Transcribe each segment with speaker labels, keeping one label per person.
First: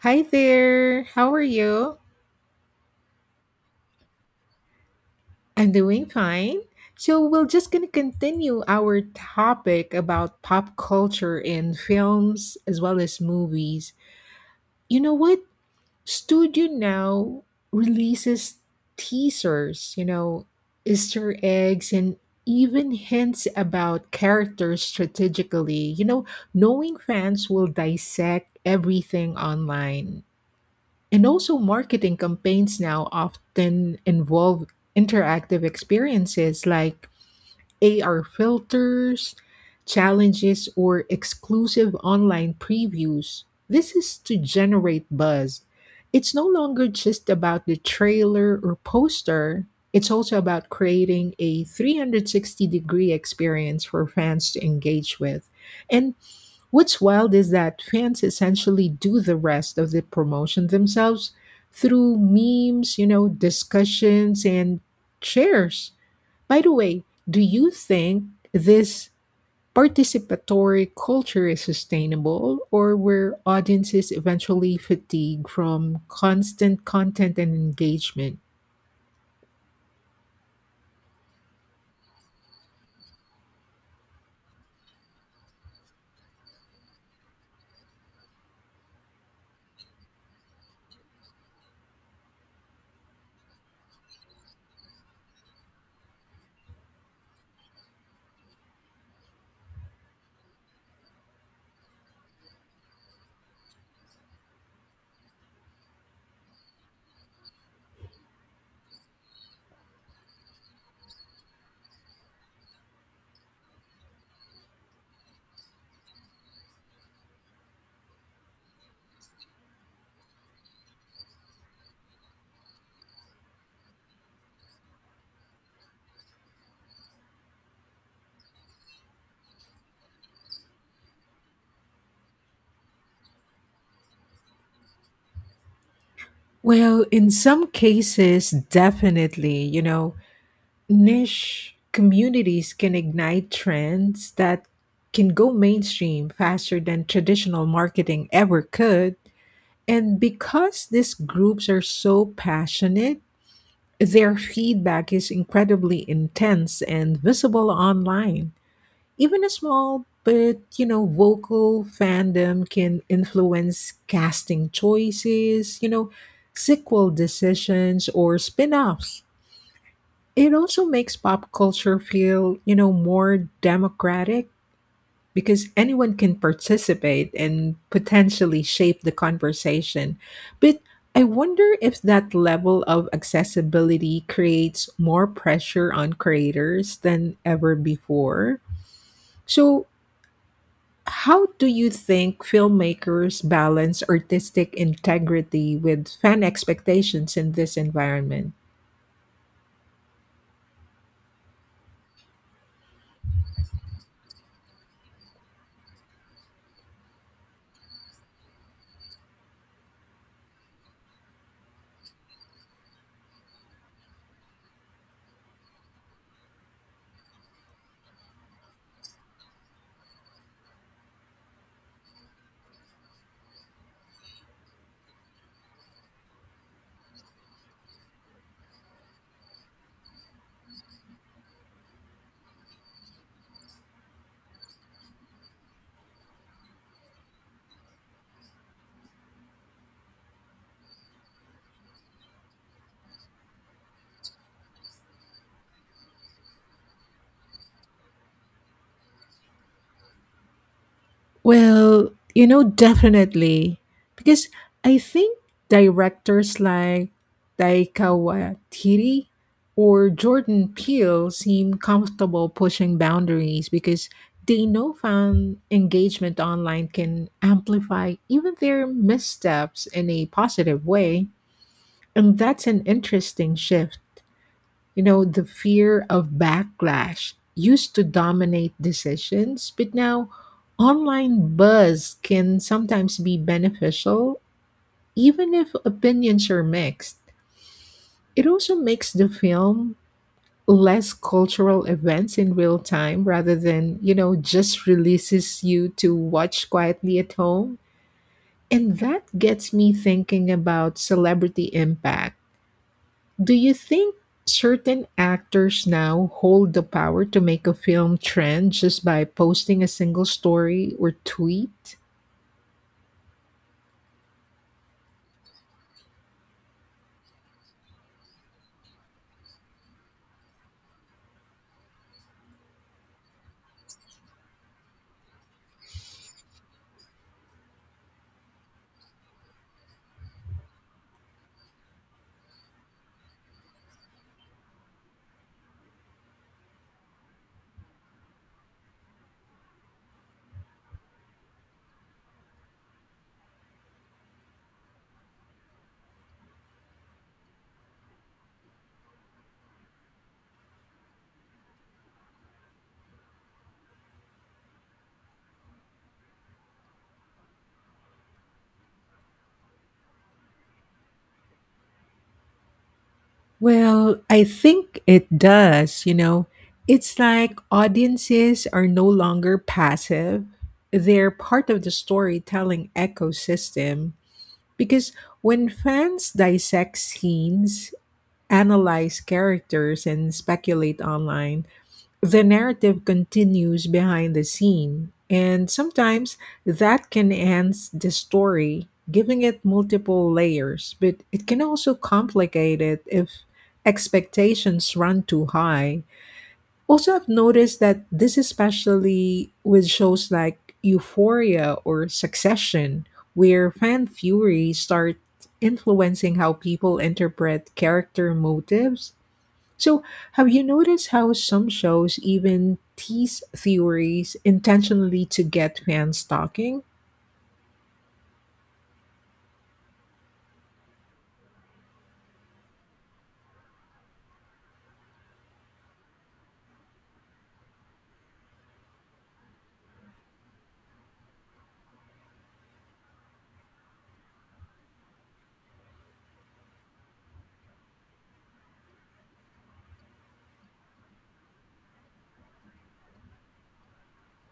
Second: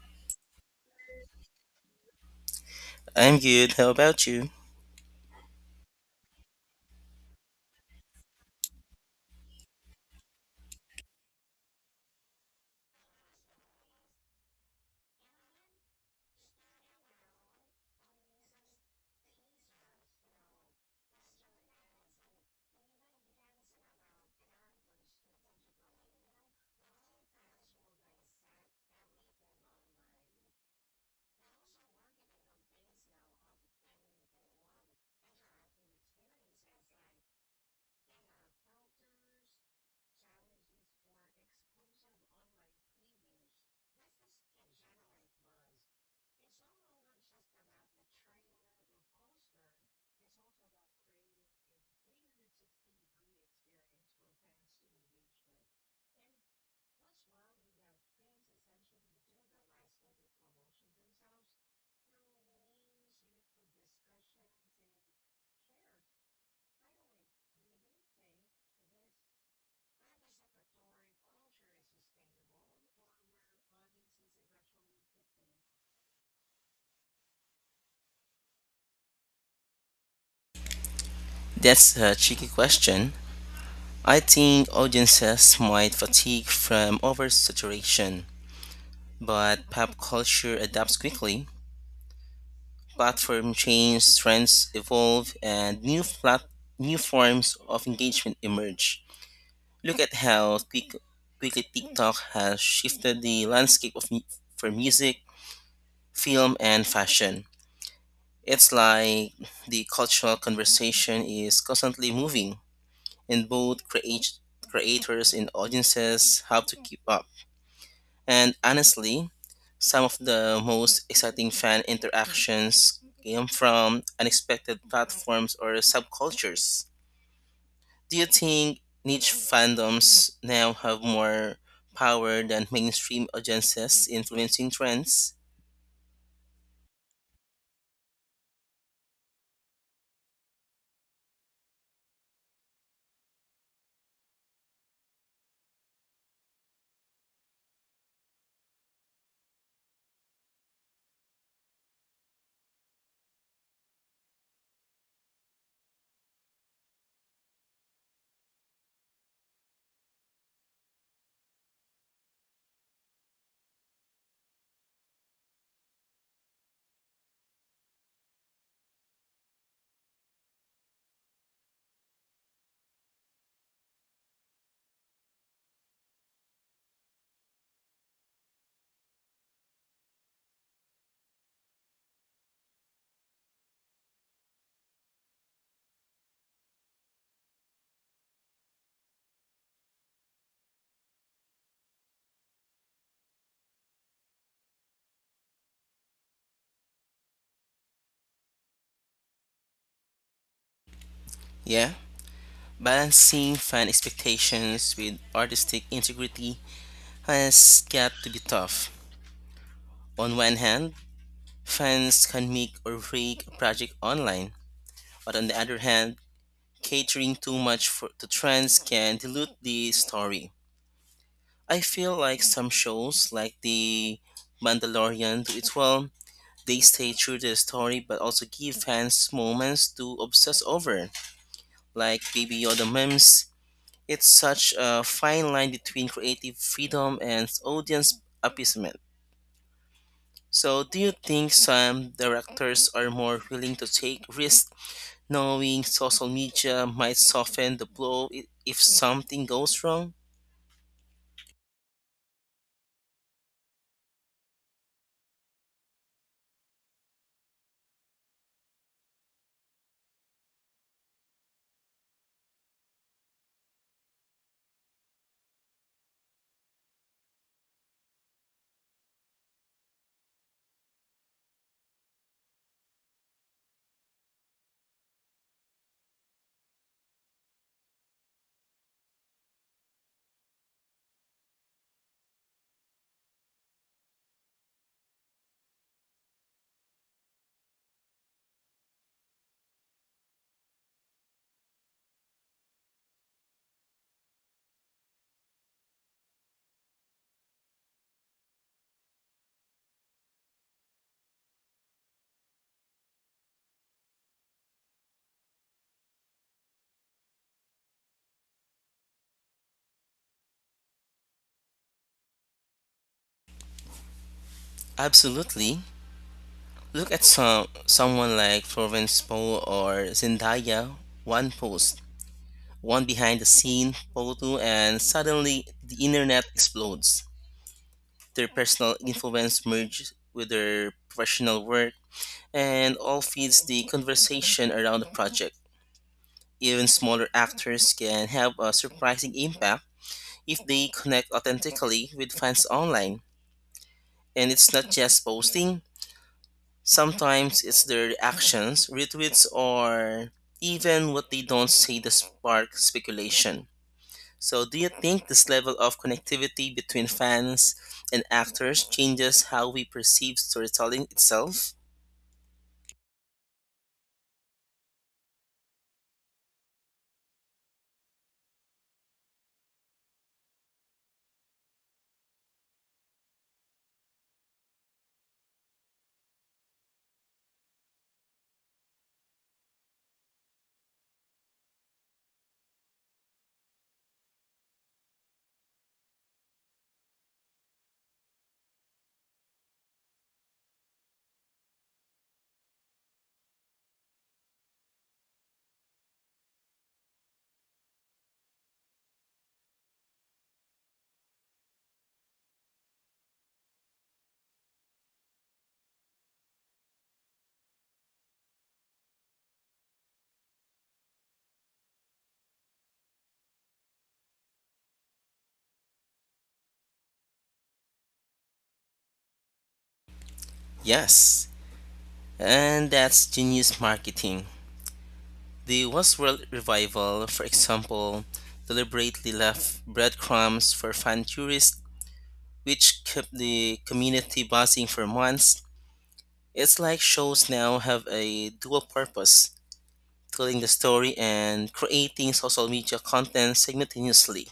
Speaker 1: Hi there. How are you?
Speaker 2: I'm good. How about you?
Speaker 1: I'm doing fine. So we're just going to continue our topic about pop culture and films as well as movies. You know what? Studio now releases teasers, Easter eggs, and even hints about characters strategically. Knowing fans will dissect everything online. And also, marketing campaigns now often involve interactive experiences like AR filters, challenges, or exclusive online previews. This is to generate buzz. It's no longer just about the trailer or poster, it's also about creating a 360-degree experience for fans to engage with. And what's wild is that fans essentially do the rest of the promotion themselves through memes, discussions, and shares. By the way, do you think this participatory culture is sustainable, or will audiences eventually fatigue from constant content and engagement?
Speaker 2: That's a tricky question. I think audiences might fatigue from oversaturation, but pop culture adapts quickly. Platform change, trends evolve, and new forms of engagement emerge. Look at how quickly TikTok has shifted the landscape of for music, film, and fashion. It's like the cultural conversation is constantly moving and both creators and audiences have to keep up. And honestly, some of the most exciting fan interactions came from unexpected platforms or subcultures. Do you think niche fandoms now have more power than mainstream audiences influencing trends?
Speaker 1: Well, in some cases, definitely, niche communities can ignite trends that can go mainstream faster than traditional marketing ever could. And because these groups are so passionate, their feedback is incredibly intense and visible online. Even a small but vocal fandom can influence casting choices, sequel decisions, or spin-offs. It also makes pop culture feel, more democratic because anyone can participate and potentially shape the conversation. But I wonder if that level of accessibility creates more pressure on creators than ever before. So, how do you think filmmakers balance artistic integrity with fan expectations in this environment?
Speaker 2: Yeah, balancing fan expectations with artistic integrity has got to be tough. On one hand, fans can make or break a project online, but on the other hand, catering too to trends can dilute the story. I feel like some shows, like The Mandalorian, do it well. They stay true to the story but also give fans moments to obsess over, like Baby Yoda memes. It's such a fine line between creative freedom and audience appeasement. So, do you think some directors are more willing to take risks knowing social media might soften the blow if something goes wrong?
Speaker 1: Well, definitely. Because I think directors like Taika Waititi or Jordan Peele seem comfortable pushing boundaries because they know fan engagement online can amplify even their missteps in a positive way. And that's an interesting shift. You know, the fear of backlash used to dominate decisions, but now online buzz can sometimes be beneficial, even if opinions are mixed. It also makes the film less cultural events in real time rather than, just releases you to watch quietly at home. And that gets me thinking about celebrity impact. Do you think certain actors now hold the power to make a film trend just by posting a single story or tweet?
Speaker 2: Absolutely. Look at someone like Florence Poe or Zendaya. One post, one behind the scene photo, and suddenly the internet explodes. Their personal influence merges with their professional work, and all feeds the conversation around the project. Even smaller actors can have a surprising impact if they connect authentically with fans online. And it's not just posting, sometimes it's their actions, retweets, or even what they don't say that spark speculation. So, do you think this level of connectivity between fans and actors changes how we perceive storytelling itself?
Speaker 1: Well, I think it does, you know. It's like audiences are no longer passive. They're part of the storytelling ecosystem because when fans dissect scenes, analyze characters, and speculate online, the narrative continues behind the scene, and sometimes that can enhance the story, giving it multiple layers, but it can also complicate it if expectations run too high. Also, I've noticed that this, especially with shows like Euphoria or Succession, where fan fury start influencing how people interpret character motives. So, have you noticed how some shows even tease theories intentionally to get fans talking?
Speaker 2: Yes. And that's genius marketing. The Westworld revival, for example, deliberately left breadcrumbs for fan tourists, which kept the community buzzing for months. It's like shows now have a dual purpose telling the story and creating social media content simultaneously.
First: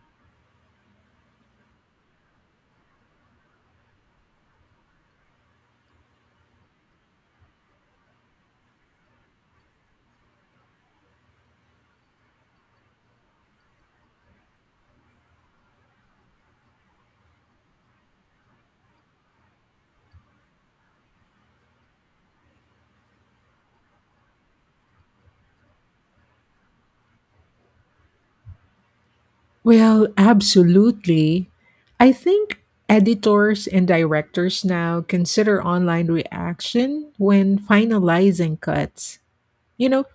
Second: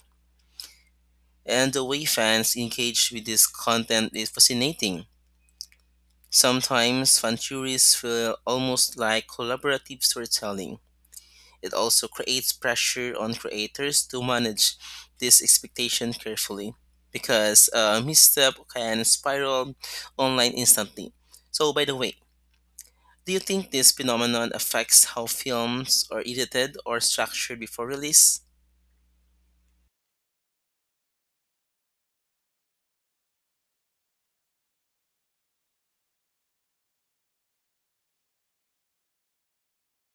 Speaker 2: And the way fans engage with this content is fascinating. Sometimes fan tourists feel almost like collaborative storytelling. It also creates pressure on creators to manage this expectation carefully because a misstep can spiral online instantly. So, by the way, do you think this phenomenon affects how films are edited or structured before release?
Speaker 1: Well, absolutely. I think editors and directors now consider online reaction when finalizing cuts. You know,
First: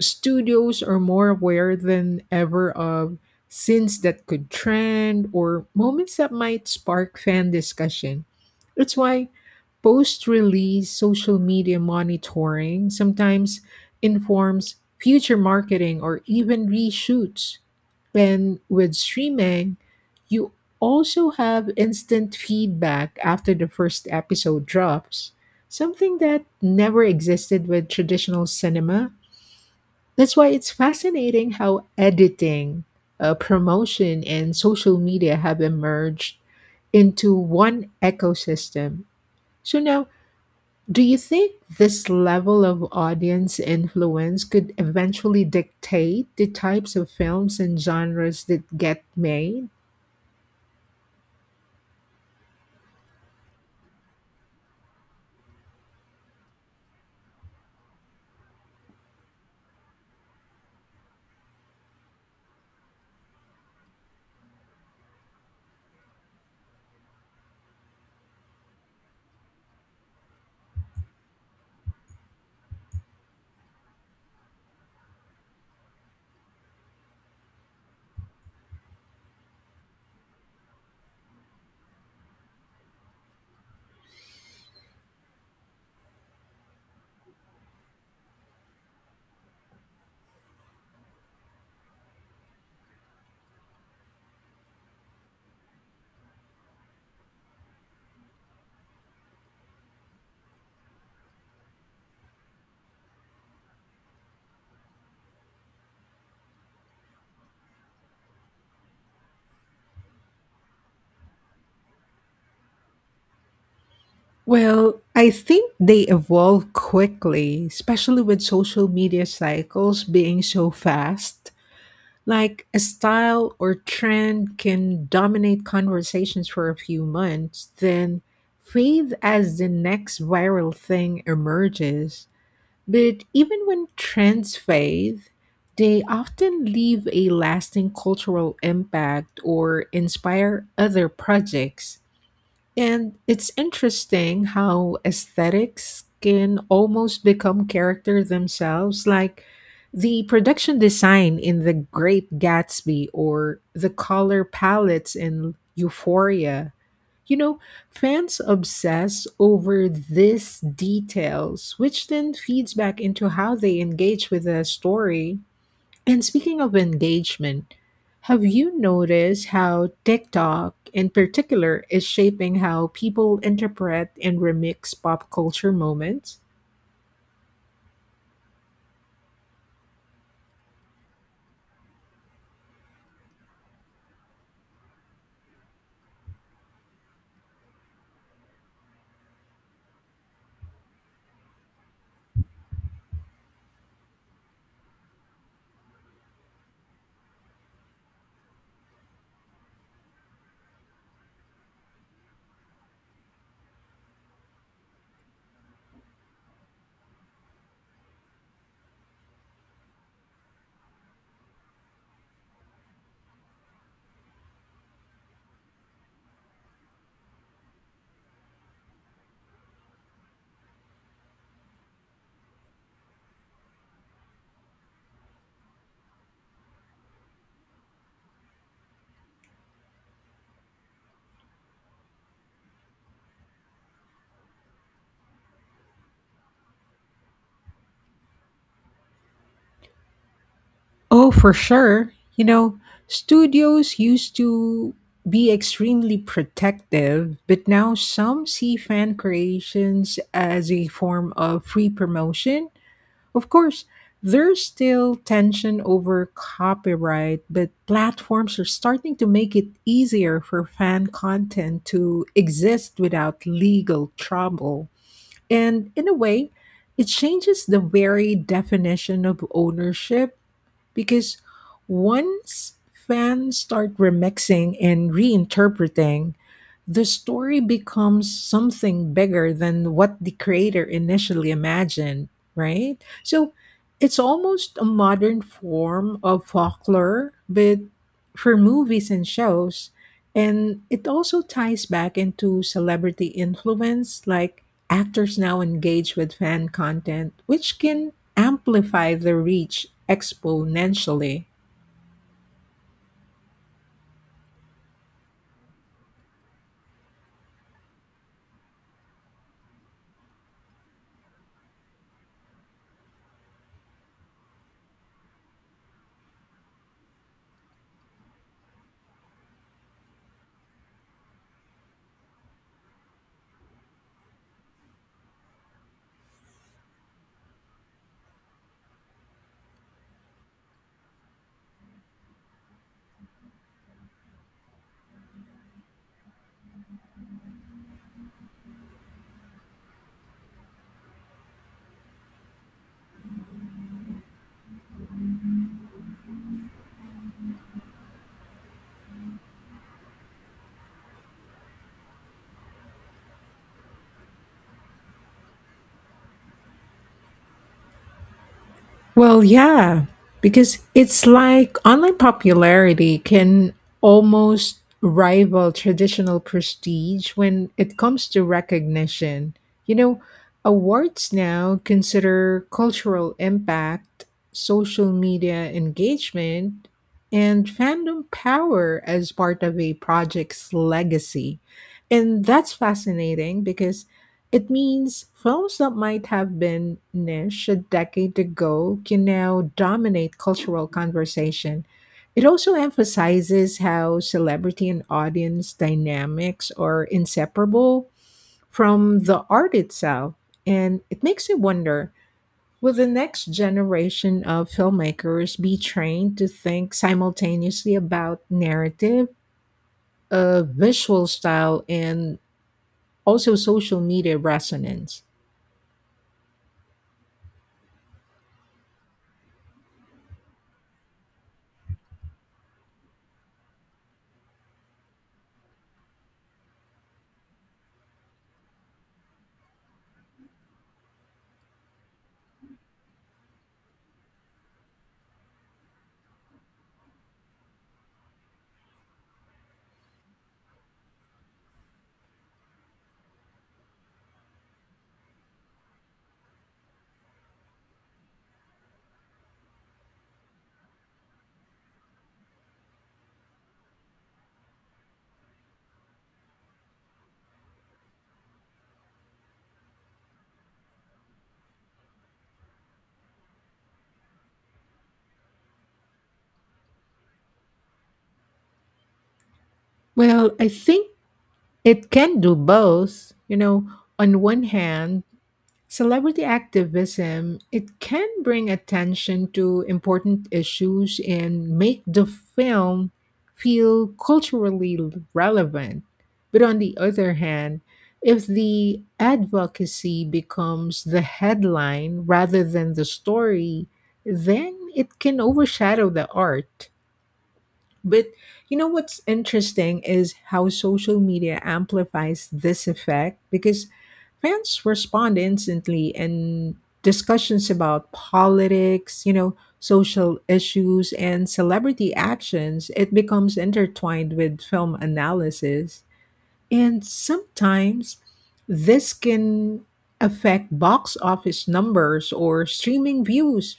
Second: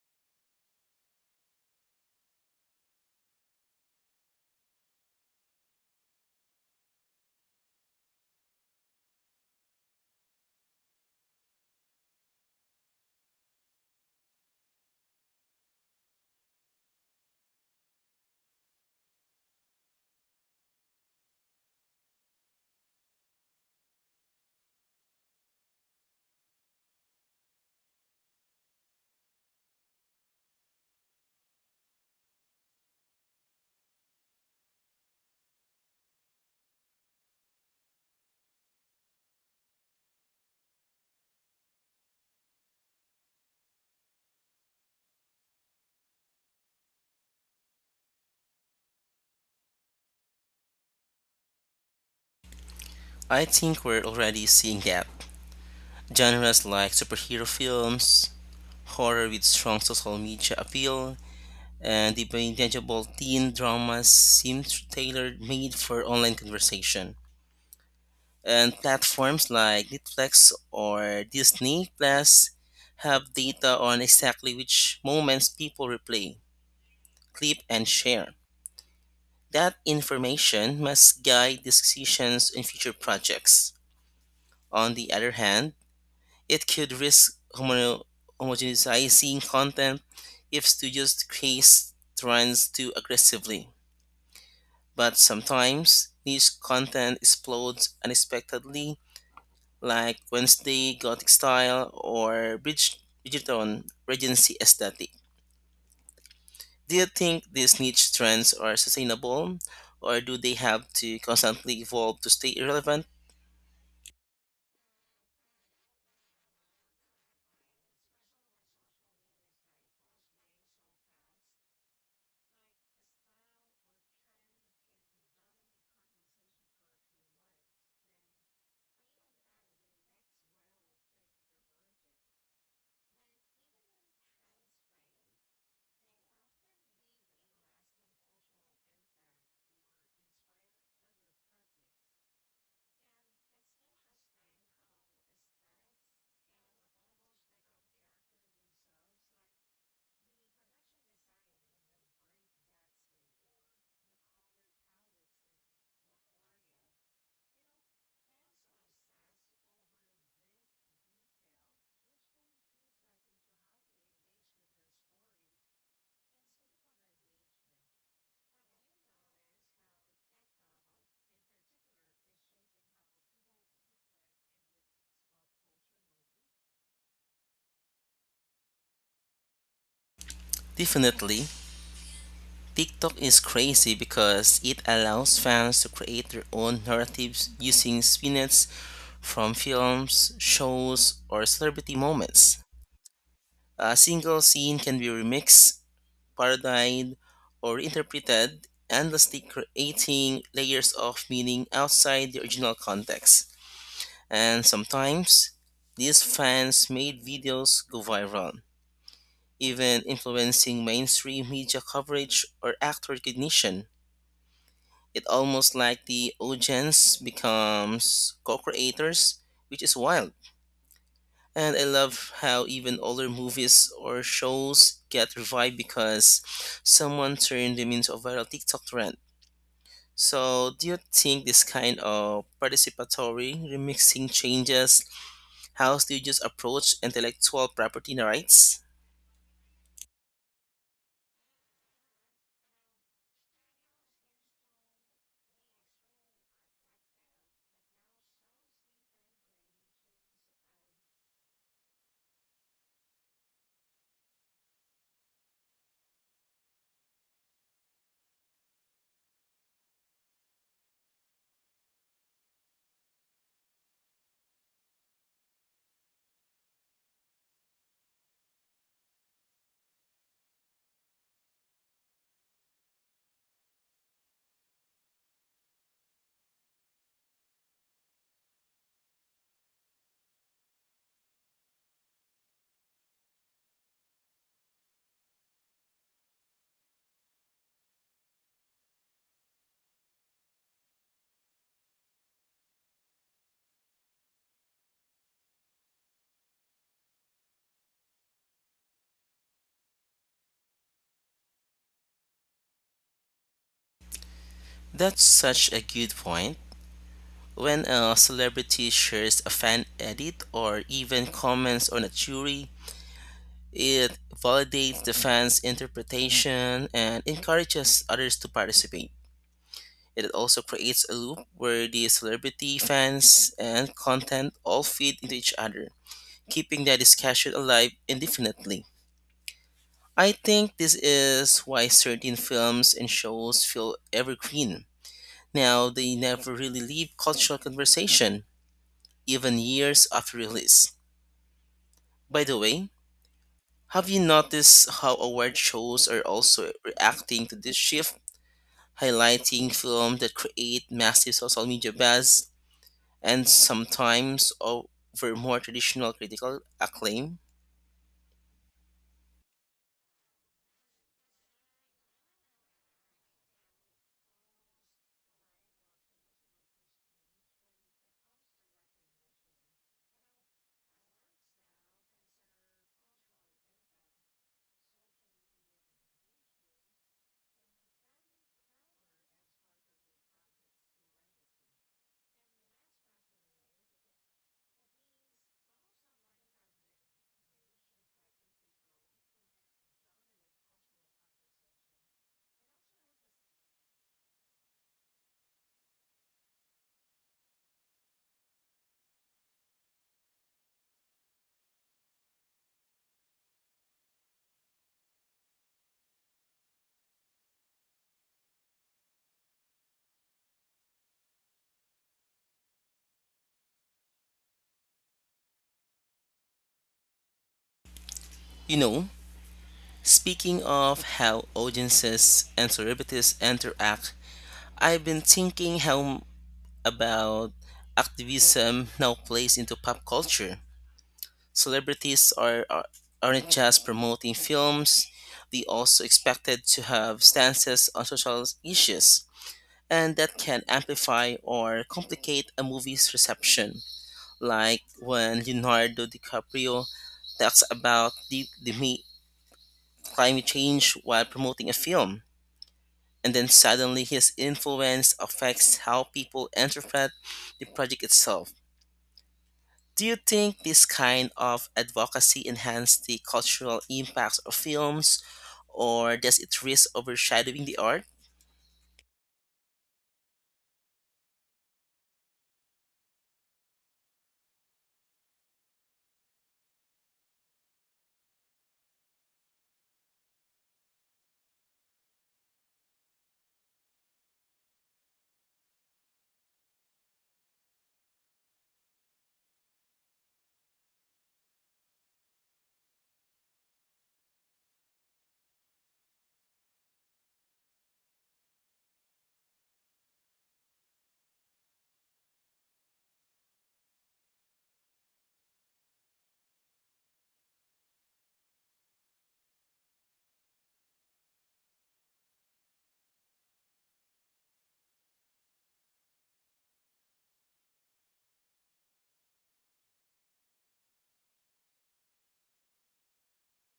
Speaker 1: studios are more aware than ever of scenes that could trend or moments that might spark fan discussion. That's why post release social media monitoring sometimes informs future marketing or even reshoots. And with streaming, you also have instant feedback after the first episode drops, something that never existed with traditional cinema. That's why it's fascinating how editing, promotion, and social media have emerged into one ecosystem. So, now, do you think this level of audience influence could eventually dictate the types of films and genres that get made?
Speaker 2: I think we're already seeing that. Genres like superhero films, horror with strong social media appeal, and bingeable teen dramas seem tailored made for online conversation. And platforms like Netflix or Disney Plus have data on exactly which moments people replay, clip, and share. That information must guide decisions in future projects. On the other hand, it could risk homogenizing content if studios chase trends too aggressively. But sometimes niche content explodes unexpectedly, like Wednesday Gothic style or Bridgerton Regency aesthetic. Do you think these niche trends are sustainable, or do they have to constantly evolve to stay relevant?
Speaker 1: Well, I think they evolve quickly, especially with social media cycles being so fast. Like a style or trend can dominate conversations for a few months, then fade as the next viral thing emerges. But even when trends fade, they often leave a lasting cultural impact or inspire other projects. And it's interesting how aesthetics can almost become character themselves, like the production design in The Great Gatsby or the color palettes in Euphoria. You know, fans obsess over these details, which then feeds back into how they engage with the story. And speaking of engagement, have you noticed how TikTok in particular is shaping how people interpret and remix pop culture moments?
Speaker 2: Definitely, TikTok is crazy because it allows fans to create their own narratives using snippets from films, shows, or celebrity moments. A single scene can be remixed, parodied, or interpreted, endlessly creating layers of meaning outside the original context. And sometimes, these fans made videos go viral, even influencing mainstream media coverage or actor recognition. It almost like the audience becomes co-creators, which is wild. And I love how even older movies or shows get revived because someone turned them into a viral TikTok trend. So, do you think this kind of participatory remixing changes how studios approach intellectual property rights?
Speaker 1: Oh, for sure. You know, studios used to be extremely protective, but now some see fan creations as a form of free promotion. Of course, there's still tension over copyright, but platforms are starting to make it easier for fan content to exist without legal trouble. And in a way, it changes the very definition of ownership because once fans start remixing and reinterpreting, the story becomes something bigger than what the creator initially imagined, right? So it's almost a modern form of folklore, but for movies and shows. And it also ties back into celebrity influence, like actors now engage with fan content, which can amplify the reach exponentially.
Speaker 2: That's such a good point. When a celebrity shares a fan edit or even comments on a jury, it validates the fans' interpretation and encourages others to participate. It also creates a loop where the celebrity, fans, and content all feed into each other, keeping the discussion alive indefinitely. I think this is why certain films and shows feel evergreen. Now, they never really leave cultural conversation, even years after release. By the way, have you noticed how award shows are also reacting to this shift, highlighting films that create massive social media buzz and sometimes over more traditional critical acclaim?
Speaker 1: Well, yeah, because it's like online popularity can almost rival traditional prestige when it comes to recognition. You know, awards now consider cultural impact, social media engagement, and fandom power as part of a project's legacy. And that's fascinating because it means films that might have been niche a decade ago can now dominate cultural conversation. It also emphasizes how celebrity and audience dynamics are inseparable from the art itself. And it makes me wonder, will the next generation of filmmakers be trained to think simultaneously about narrative, visual style, and also social media resonance?
Speaker 2: You know, speaking of how audiences and celebrities interact, I've been thinking how about activism now plays into pop culture. Celebrities aren't just promoting films; they also expected to have stances on social issues and that can amplify or complicate a movie's reception, like when Leonardo DiCaprio talks about climate change while promoting a film, and then suddenly his influence affects how people interpret the project itself. Do you think this kind of advocacy enhances the cultural impacts of films, or does it risk overshadowing the art?
Speaker 1: Well, I think it can do both. You know, on one hand, celebrity activism, it can bring attention to important issues and make the film feel culturally relevant. But on the other hand, if the advocacy becomes the headline rather than the story, then it can overshadow the art. But what's interesting is how social media amplifies this effect because fans respond instantly and discussions about politics, social issues, and celebrity actions, it becomes intertwined with film analysis. And sometimes this can affect box office numbers or streaming views,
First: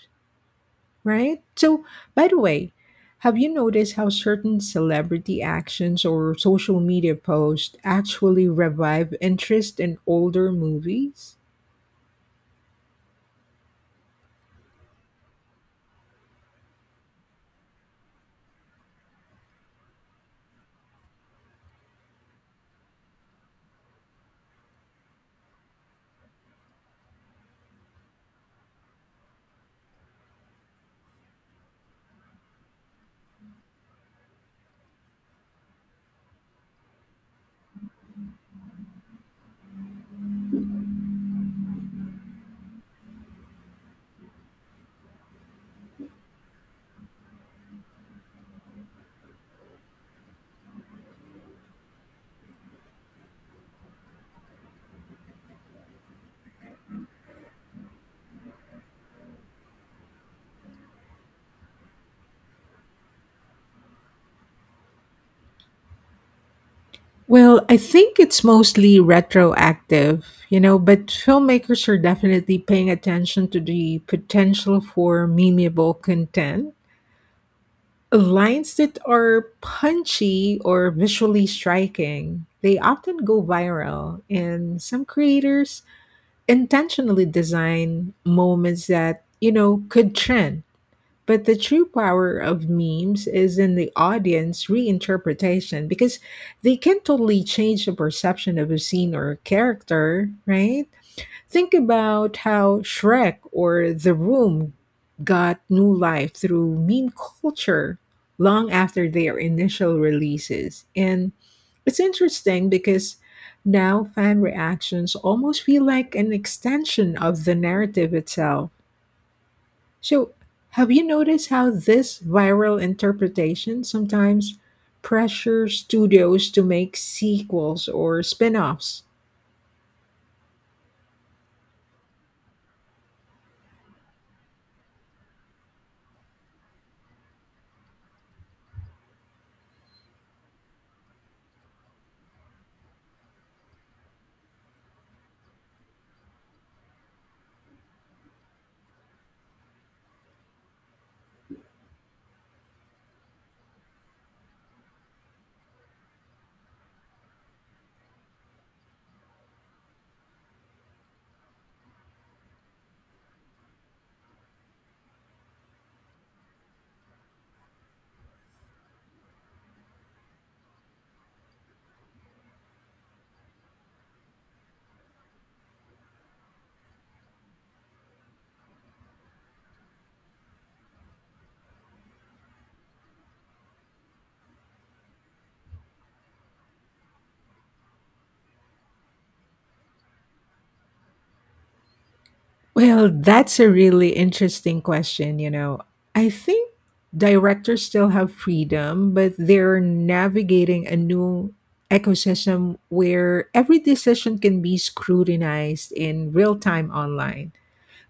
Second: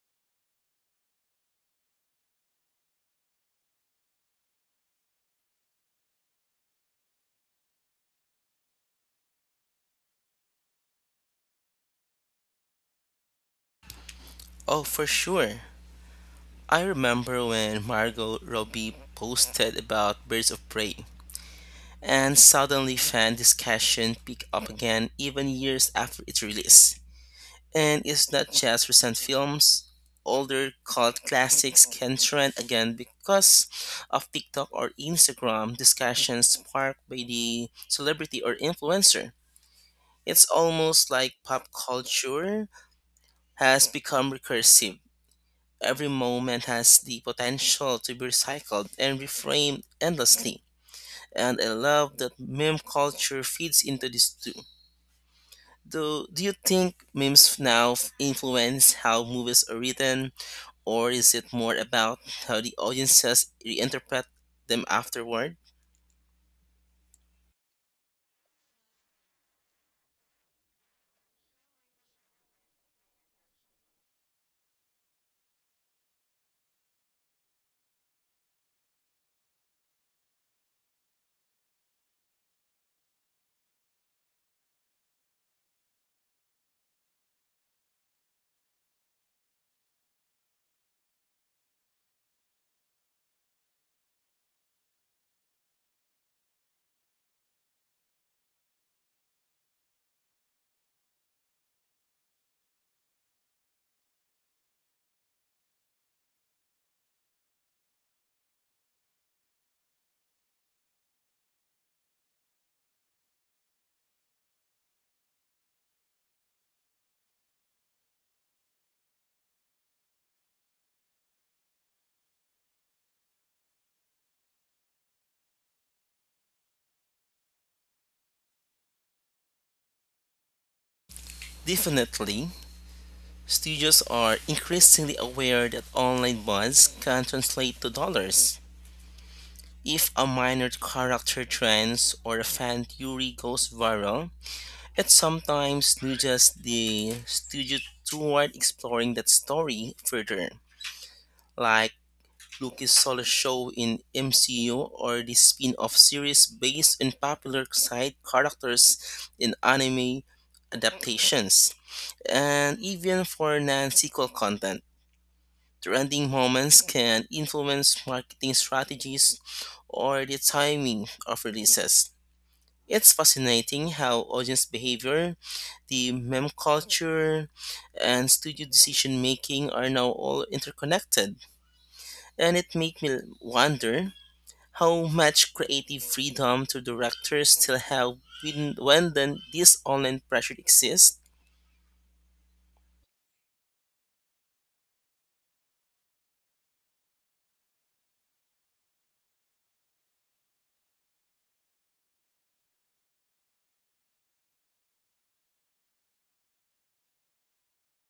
Speaker 1: right? So, by the way, have you noticed how certain celebrity actions or social media posts actually revive interest in older movies?
Speaker 2: Oh, for sure. I remember when Margot Robbie posted about Birds of Prey, and suddenly fan discussion picked up again even years after its release. And it's not just recent films, older cult classics can trend again because of TikTok or Instagram discussions sparked by the celebrity or influencer. It's almost like pop culture has become recursive. Every moment has the potential to be recycled and reframed endlessly. And I love that meme culture feeds into this too. Do you think memes now influence how movies are written, or is it more about how the audiences reinterpret them afterward?
Speaker 1: Well, I think it's mostly retroactive, you know, but filmmakers are definitely paying attention to the potential for memeable content. Lines that are punchy or visually striking, they often go viral, and some creators intentionally design moments that, could trend. But the true power of memes is in the audience reinterpretation because they can totally change the perception of a scene or a character, right? Think about how Shrek or The Room got new life through meme culture long after their initial releases. And it's interesting because now fan reactions almost feel like an extension of the narrative itself. So, have you noticed how this viral interpretation sometimes pressures studios to make sequels or spin offs?
Speaker 2: Definitely, studios are increasingly aware that online bonds can translate to dollars. If a minor character trends or a fan theory goes viral, it sometimes nudges the studio toward exploring that story further, like Lucas Solo show in MCU or the spin-off series based on popular side characters in anime adaptations, and even for non-sequel content. Trending moments can influence marketing strategies or the timing of releases. It's fascinating how audience behavior, the meme culture, and studio decision making are now all interconnected. And it made me wonder how much creative freedom do directors still have when then this online pressure exists?
Speaker 1: Well, that's a really interesting question, you know. I think directors still have freedom, but they're navigating a new ecosystem where every decision can be scrutinized in real time online.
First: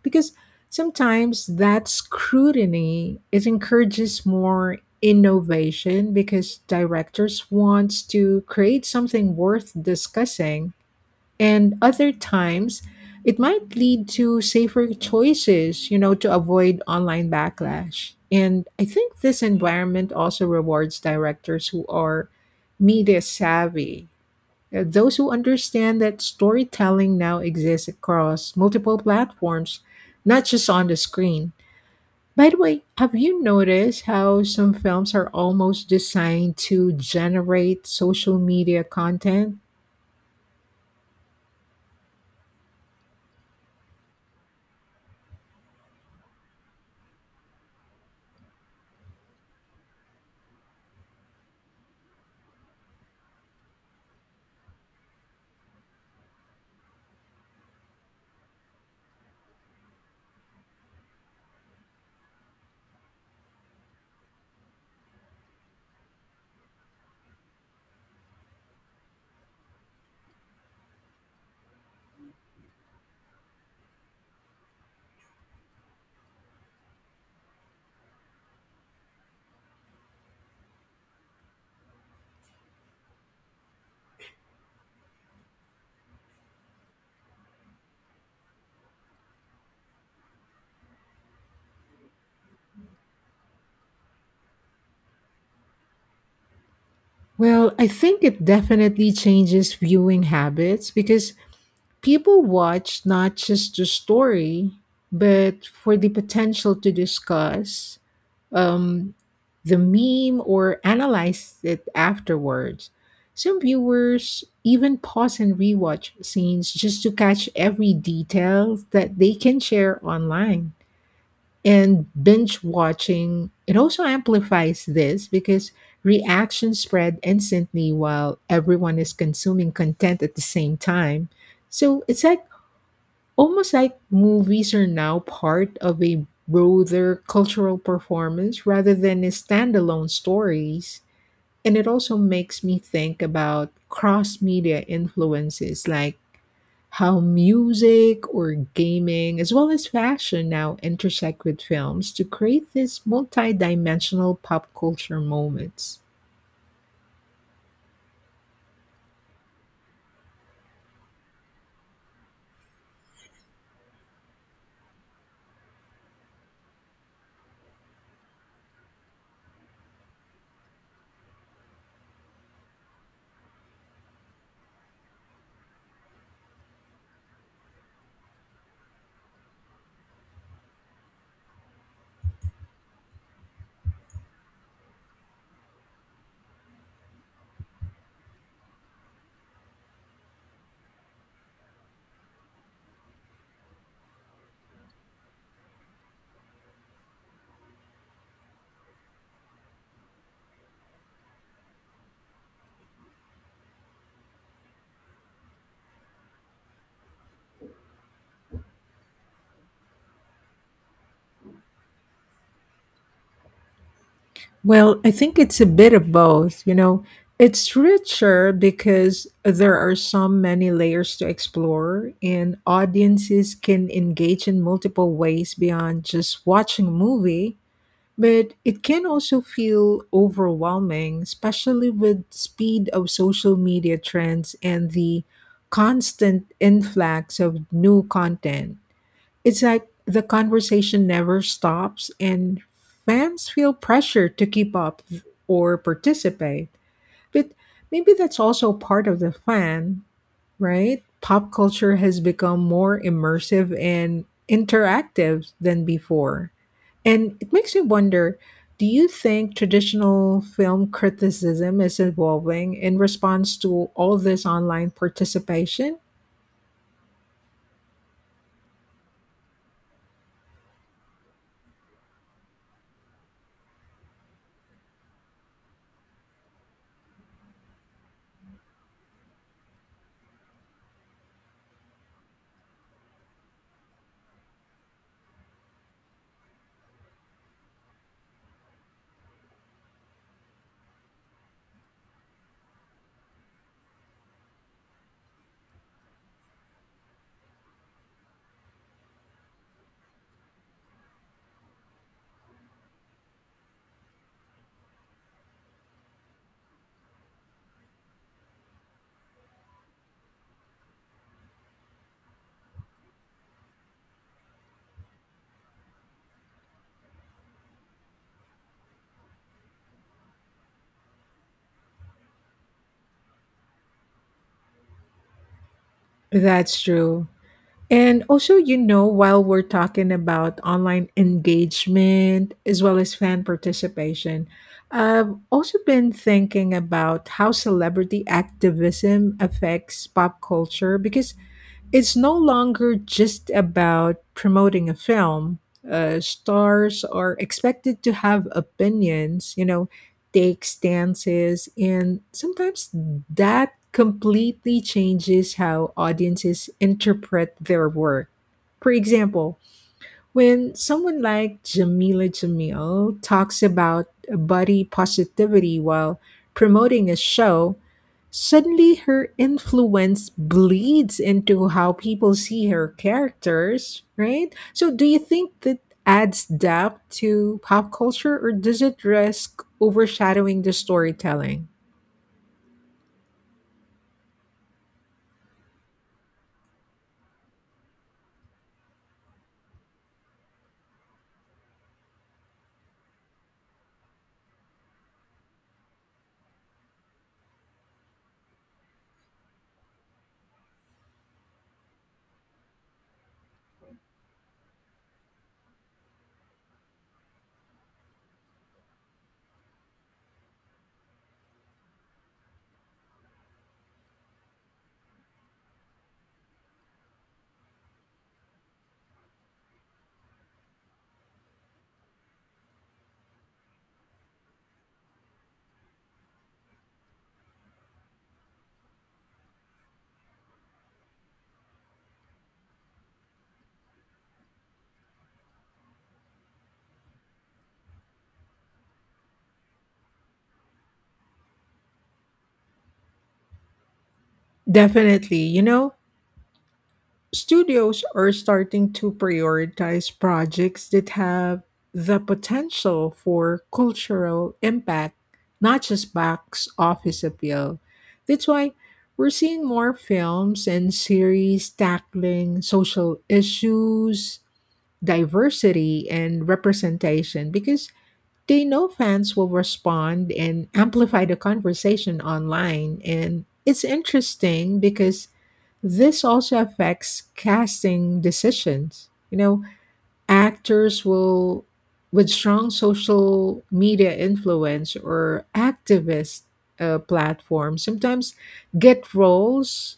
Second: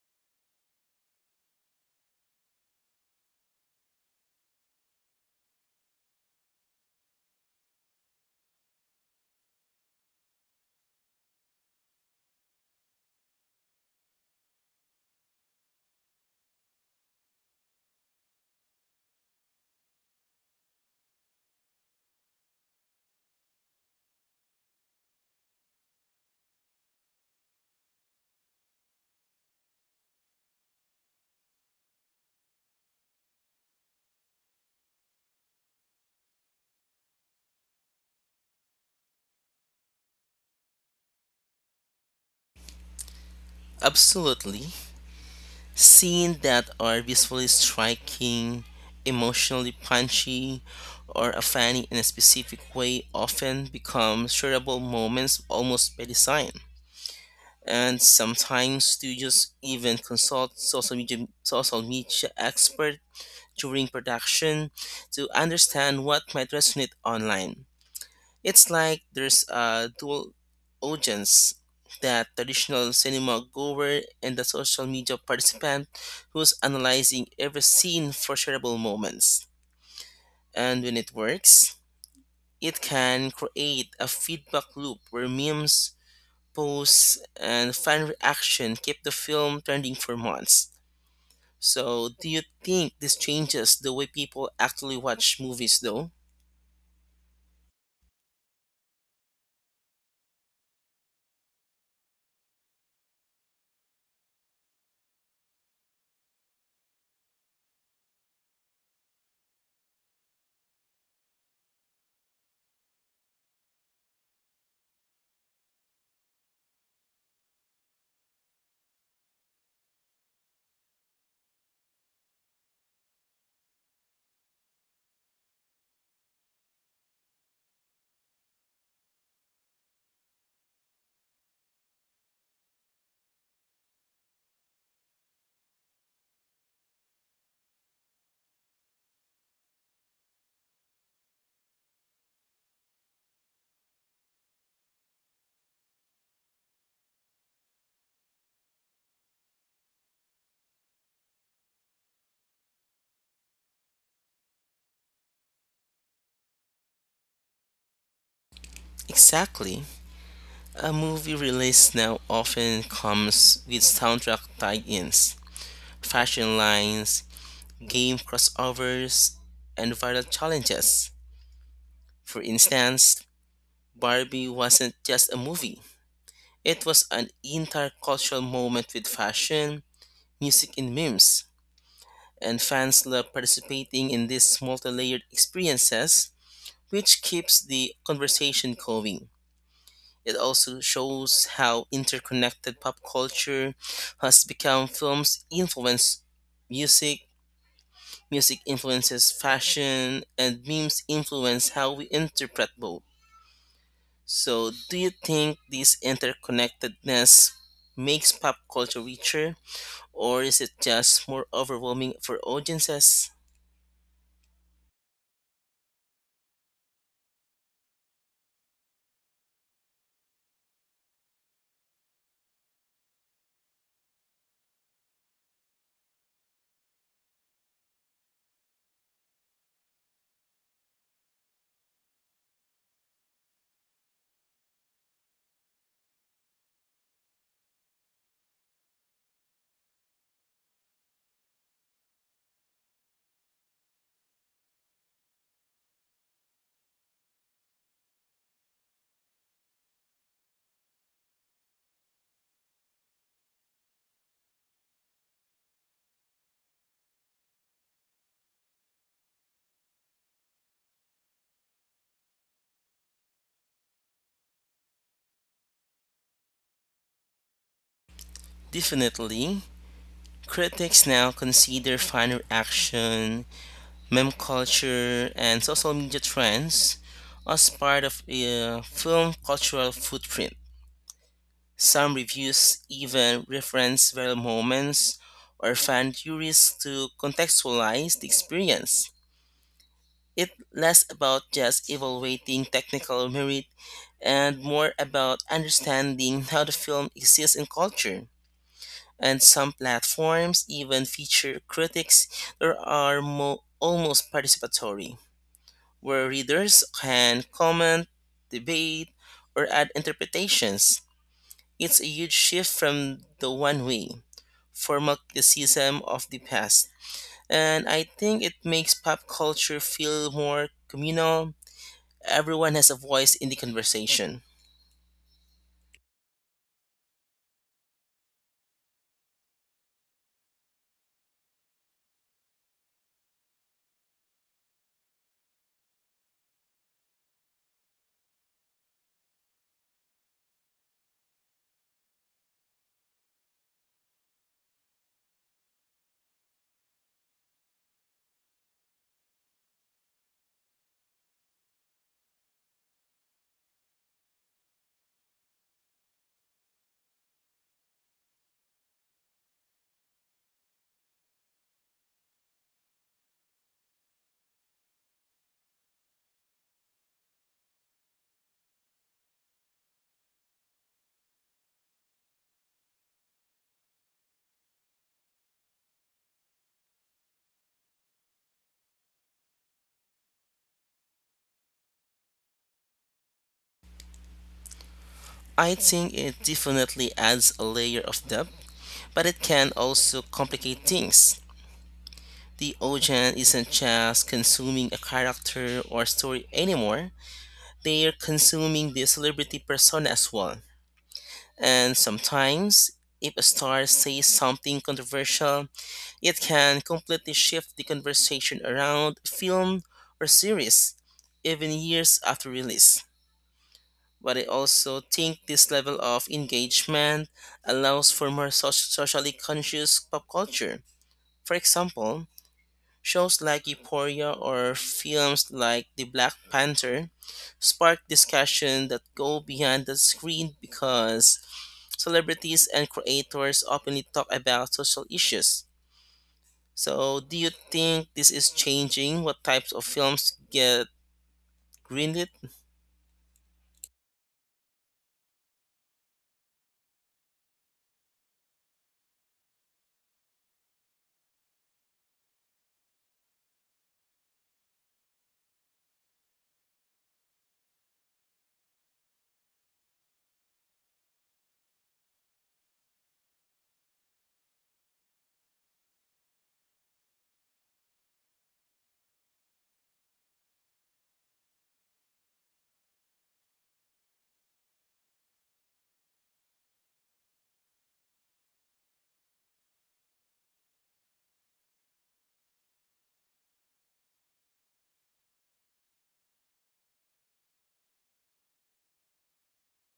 Speaker 1: Because sometimes that scrutiny it encourages more innovation because directors wants to create something worth discussing, and other times it might lead to safer choices, to avoid online backlash. And I think this environment also rewards directors who are media savvy. Those who understand that storytelling now exists across multiple platforms, not just on the screen. By the way, have you noticed how some films are almost designed to generate social media content?
Speaker 2: Absolutely. Scenes that are visually striking, emotionally punchy, or a funny in a specific way often become shareable moments almost by design. And sometimes studios even consult social media experts during production to understand what might resonate online. It's like there's a dual audience that traditional cinema goer and the social media participant who's analyzing every scene for shareable moments. And when it works, it can create a feedback loop where memes, posts, and fan reaction keep the film trending for months. So, do you think this changes the way people actually watch movies though?
Speaker 1: Well, I think it definitely changes viewing habits because people watch not just the story, but for the potential to discuss, um, the meme or analyze it afterwards. Some viewers even pause and rewatch scenes just to catch every detail that they can share online. And binge watching, it also amplifies this because reactions spread instantly while everyone is consuming content at the same time. So it's like almost like movies are now part of a broader cultural performance rather than a standalone stories. And it also makes me think about cross media influences, like how music or gaming, as well as fashion, now intersect with films to create these multi dimensional pop culture moments.
Speaker 2: Exactly. A movie release now often comes with soundtrack tie-ins, fashion lines, game crossovers, and viral challenges. For instance, Barbie wasn't just a movie. It was an entire cultural moment with fashion, music, and memes, and fans love participating in these multi-layered experiences, which keeps the conversation going. It also shows how interconnected pop culture has become. Films influence music, music influences fashion, and memes influence how we interpret both. So, do you think this interconnectedness makes pop culture richer, or is it just more overwhelming for audiences?
Speaker 1: Well, I think it's a bit of both. You know, it's richer because there are so many layers to explore, and audiences can engage in multiple ways beyond just watching a movie. But it can also feel overwhelming, especially with speed of social media trends and the constant influx of new content. It's like the conversation never stops, and fans feel pressure to keep up or participate. But maybe that's also part of the fun, right? Pop culture has become more immersive and interactive than before. And it makes me wonder, do you think traditional film criticism is evolving in response to all this online participation?
Speaker 2: Definitely. Critics now consider finer action, meme culture, and social media trends as part of a film cultural footprint. Some reviews even reference viral moments or fan theories to contextualize the experience. It less about just evaluating technical merit and more about understanding how the film exists in culture. And some platforms even feature critics that are almost participatory, where readers can comment, debate, or add interpretations. It's a huge shift from the one way, formal criticism of the past. And I think it makes pop culture feel more communal. Everyone has a voice in the conversation.
Speaker 1: That's true. And also, you know, while we're talking about online engagement as well as fan participation, I've also been thinking about how celebrity activism affects pop culture because it's no longer just about promoting a film. Stars are expected to have opinions, take stances, and sometimes that completely changes how audiences interpret their work. For example, when someone like Jamila Jamil talks about body positivity while promoting a show, suddenly her influence bleeds into how people see her characters, right? So, do you think that adds depth to pop culture or does it risk overshadowing the storytelling?
Speaker 2: I think it definitely adds a layer of depth, but it can also complicate things. The audience isn't just consuming a character or story anymore. They're consuming the celebrity persona as well. And sometimes, if a star says something controversial, it can completely shift the conversation around a film or series, even years after release. But I also think this level of engagement allows for more socially conscious pop culture. For example, shows like Euphoria or films like The Black Panther spark discussion that go beyond the screen because celebrities and creators openly talk about social issues. So, do you think this is changing what types of films get greenlit?
Speaker 1: Definitely. You know, studios are starting to prioritize projects that have the potential for cultural impact, not just box office appeal. That's why we're seeing more films and series tackling social issues, diversity, and representation because they know fans will respond and amplify the conversation online. And it's interesting because this also affects casting decisions. You know, actors will, with strong social media influence or activist platforms, sometimes get roles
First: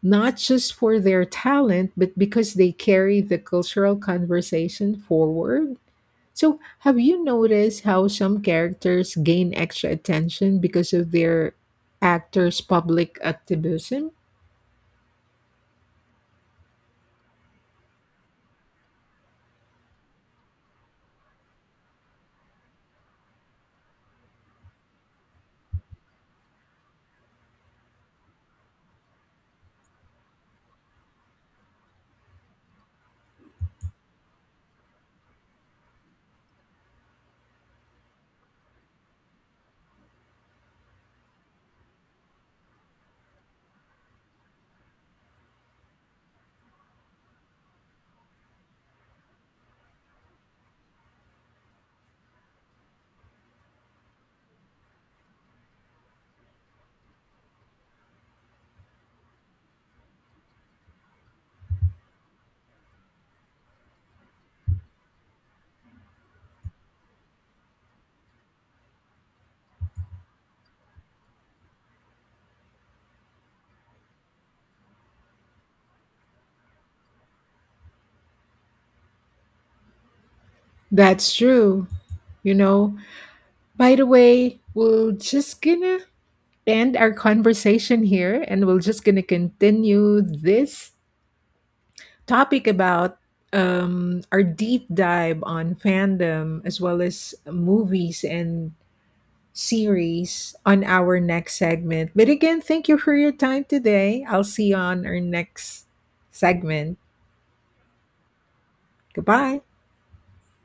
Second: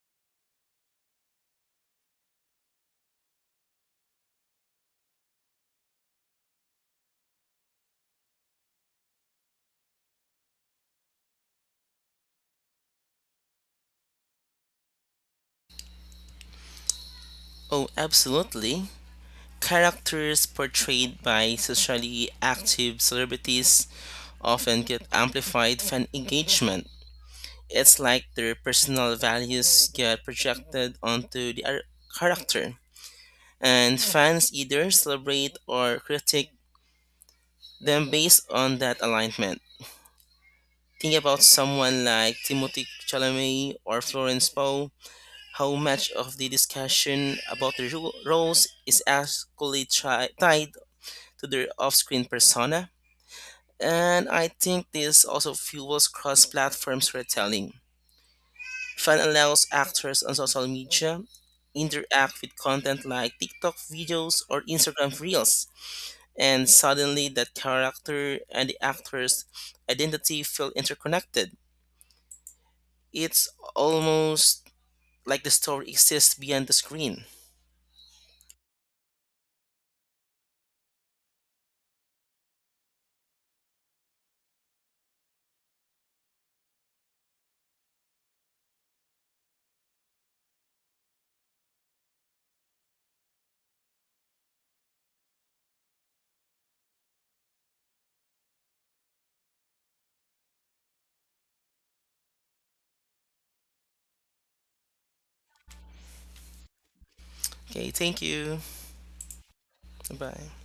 Speaker 1: not just for their talent, but because they carry the cultural conversation forward. So, have you noticed how some characters gain extra attention because of their actors' public activism?
Speaker 2: Oh, absolutely. Characters portrayed by socially active celebrities often get amplified fan engagement. It's like their personal values get projected onto the character, and fans either celebrate or critique them based on that alignment. Think about someone like Timothy Chalamet or Florence Pugh. How much of the discussion about their roles is actually tied to their off-screen persona? And I think this also fuels cross-platform storytelling. Fan allows actors on social media interact with content like TikTok videos or Instagram reels, and suddenly that character and the actor's identity feel interconnected. It's almost like the story exists beyond the screen.
Speaker 1: That's true. You know, by the way, we're just gonna end our conversation here and we're just gonna continue this topic about our deep dive on fandom as well as movies and series on our next segment. But again, thank you for your time today. I'll see you on our next segment.
Speaker 2: Okay, thank you.
Speaker 1: Goodbye.
Speaker 2: Bye.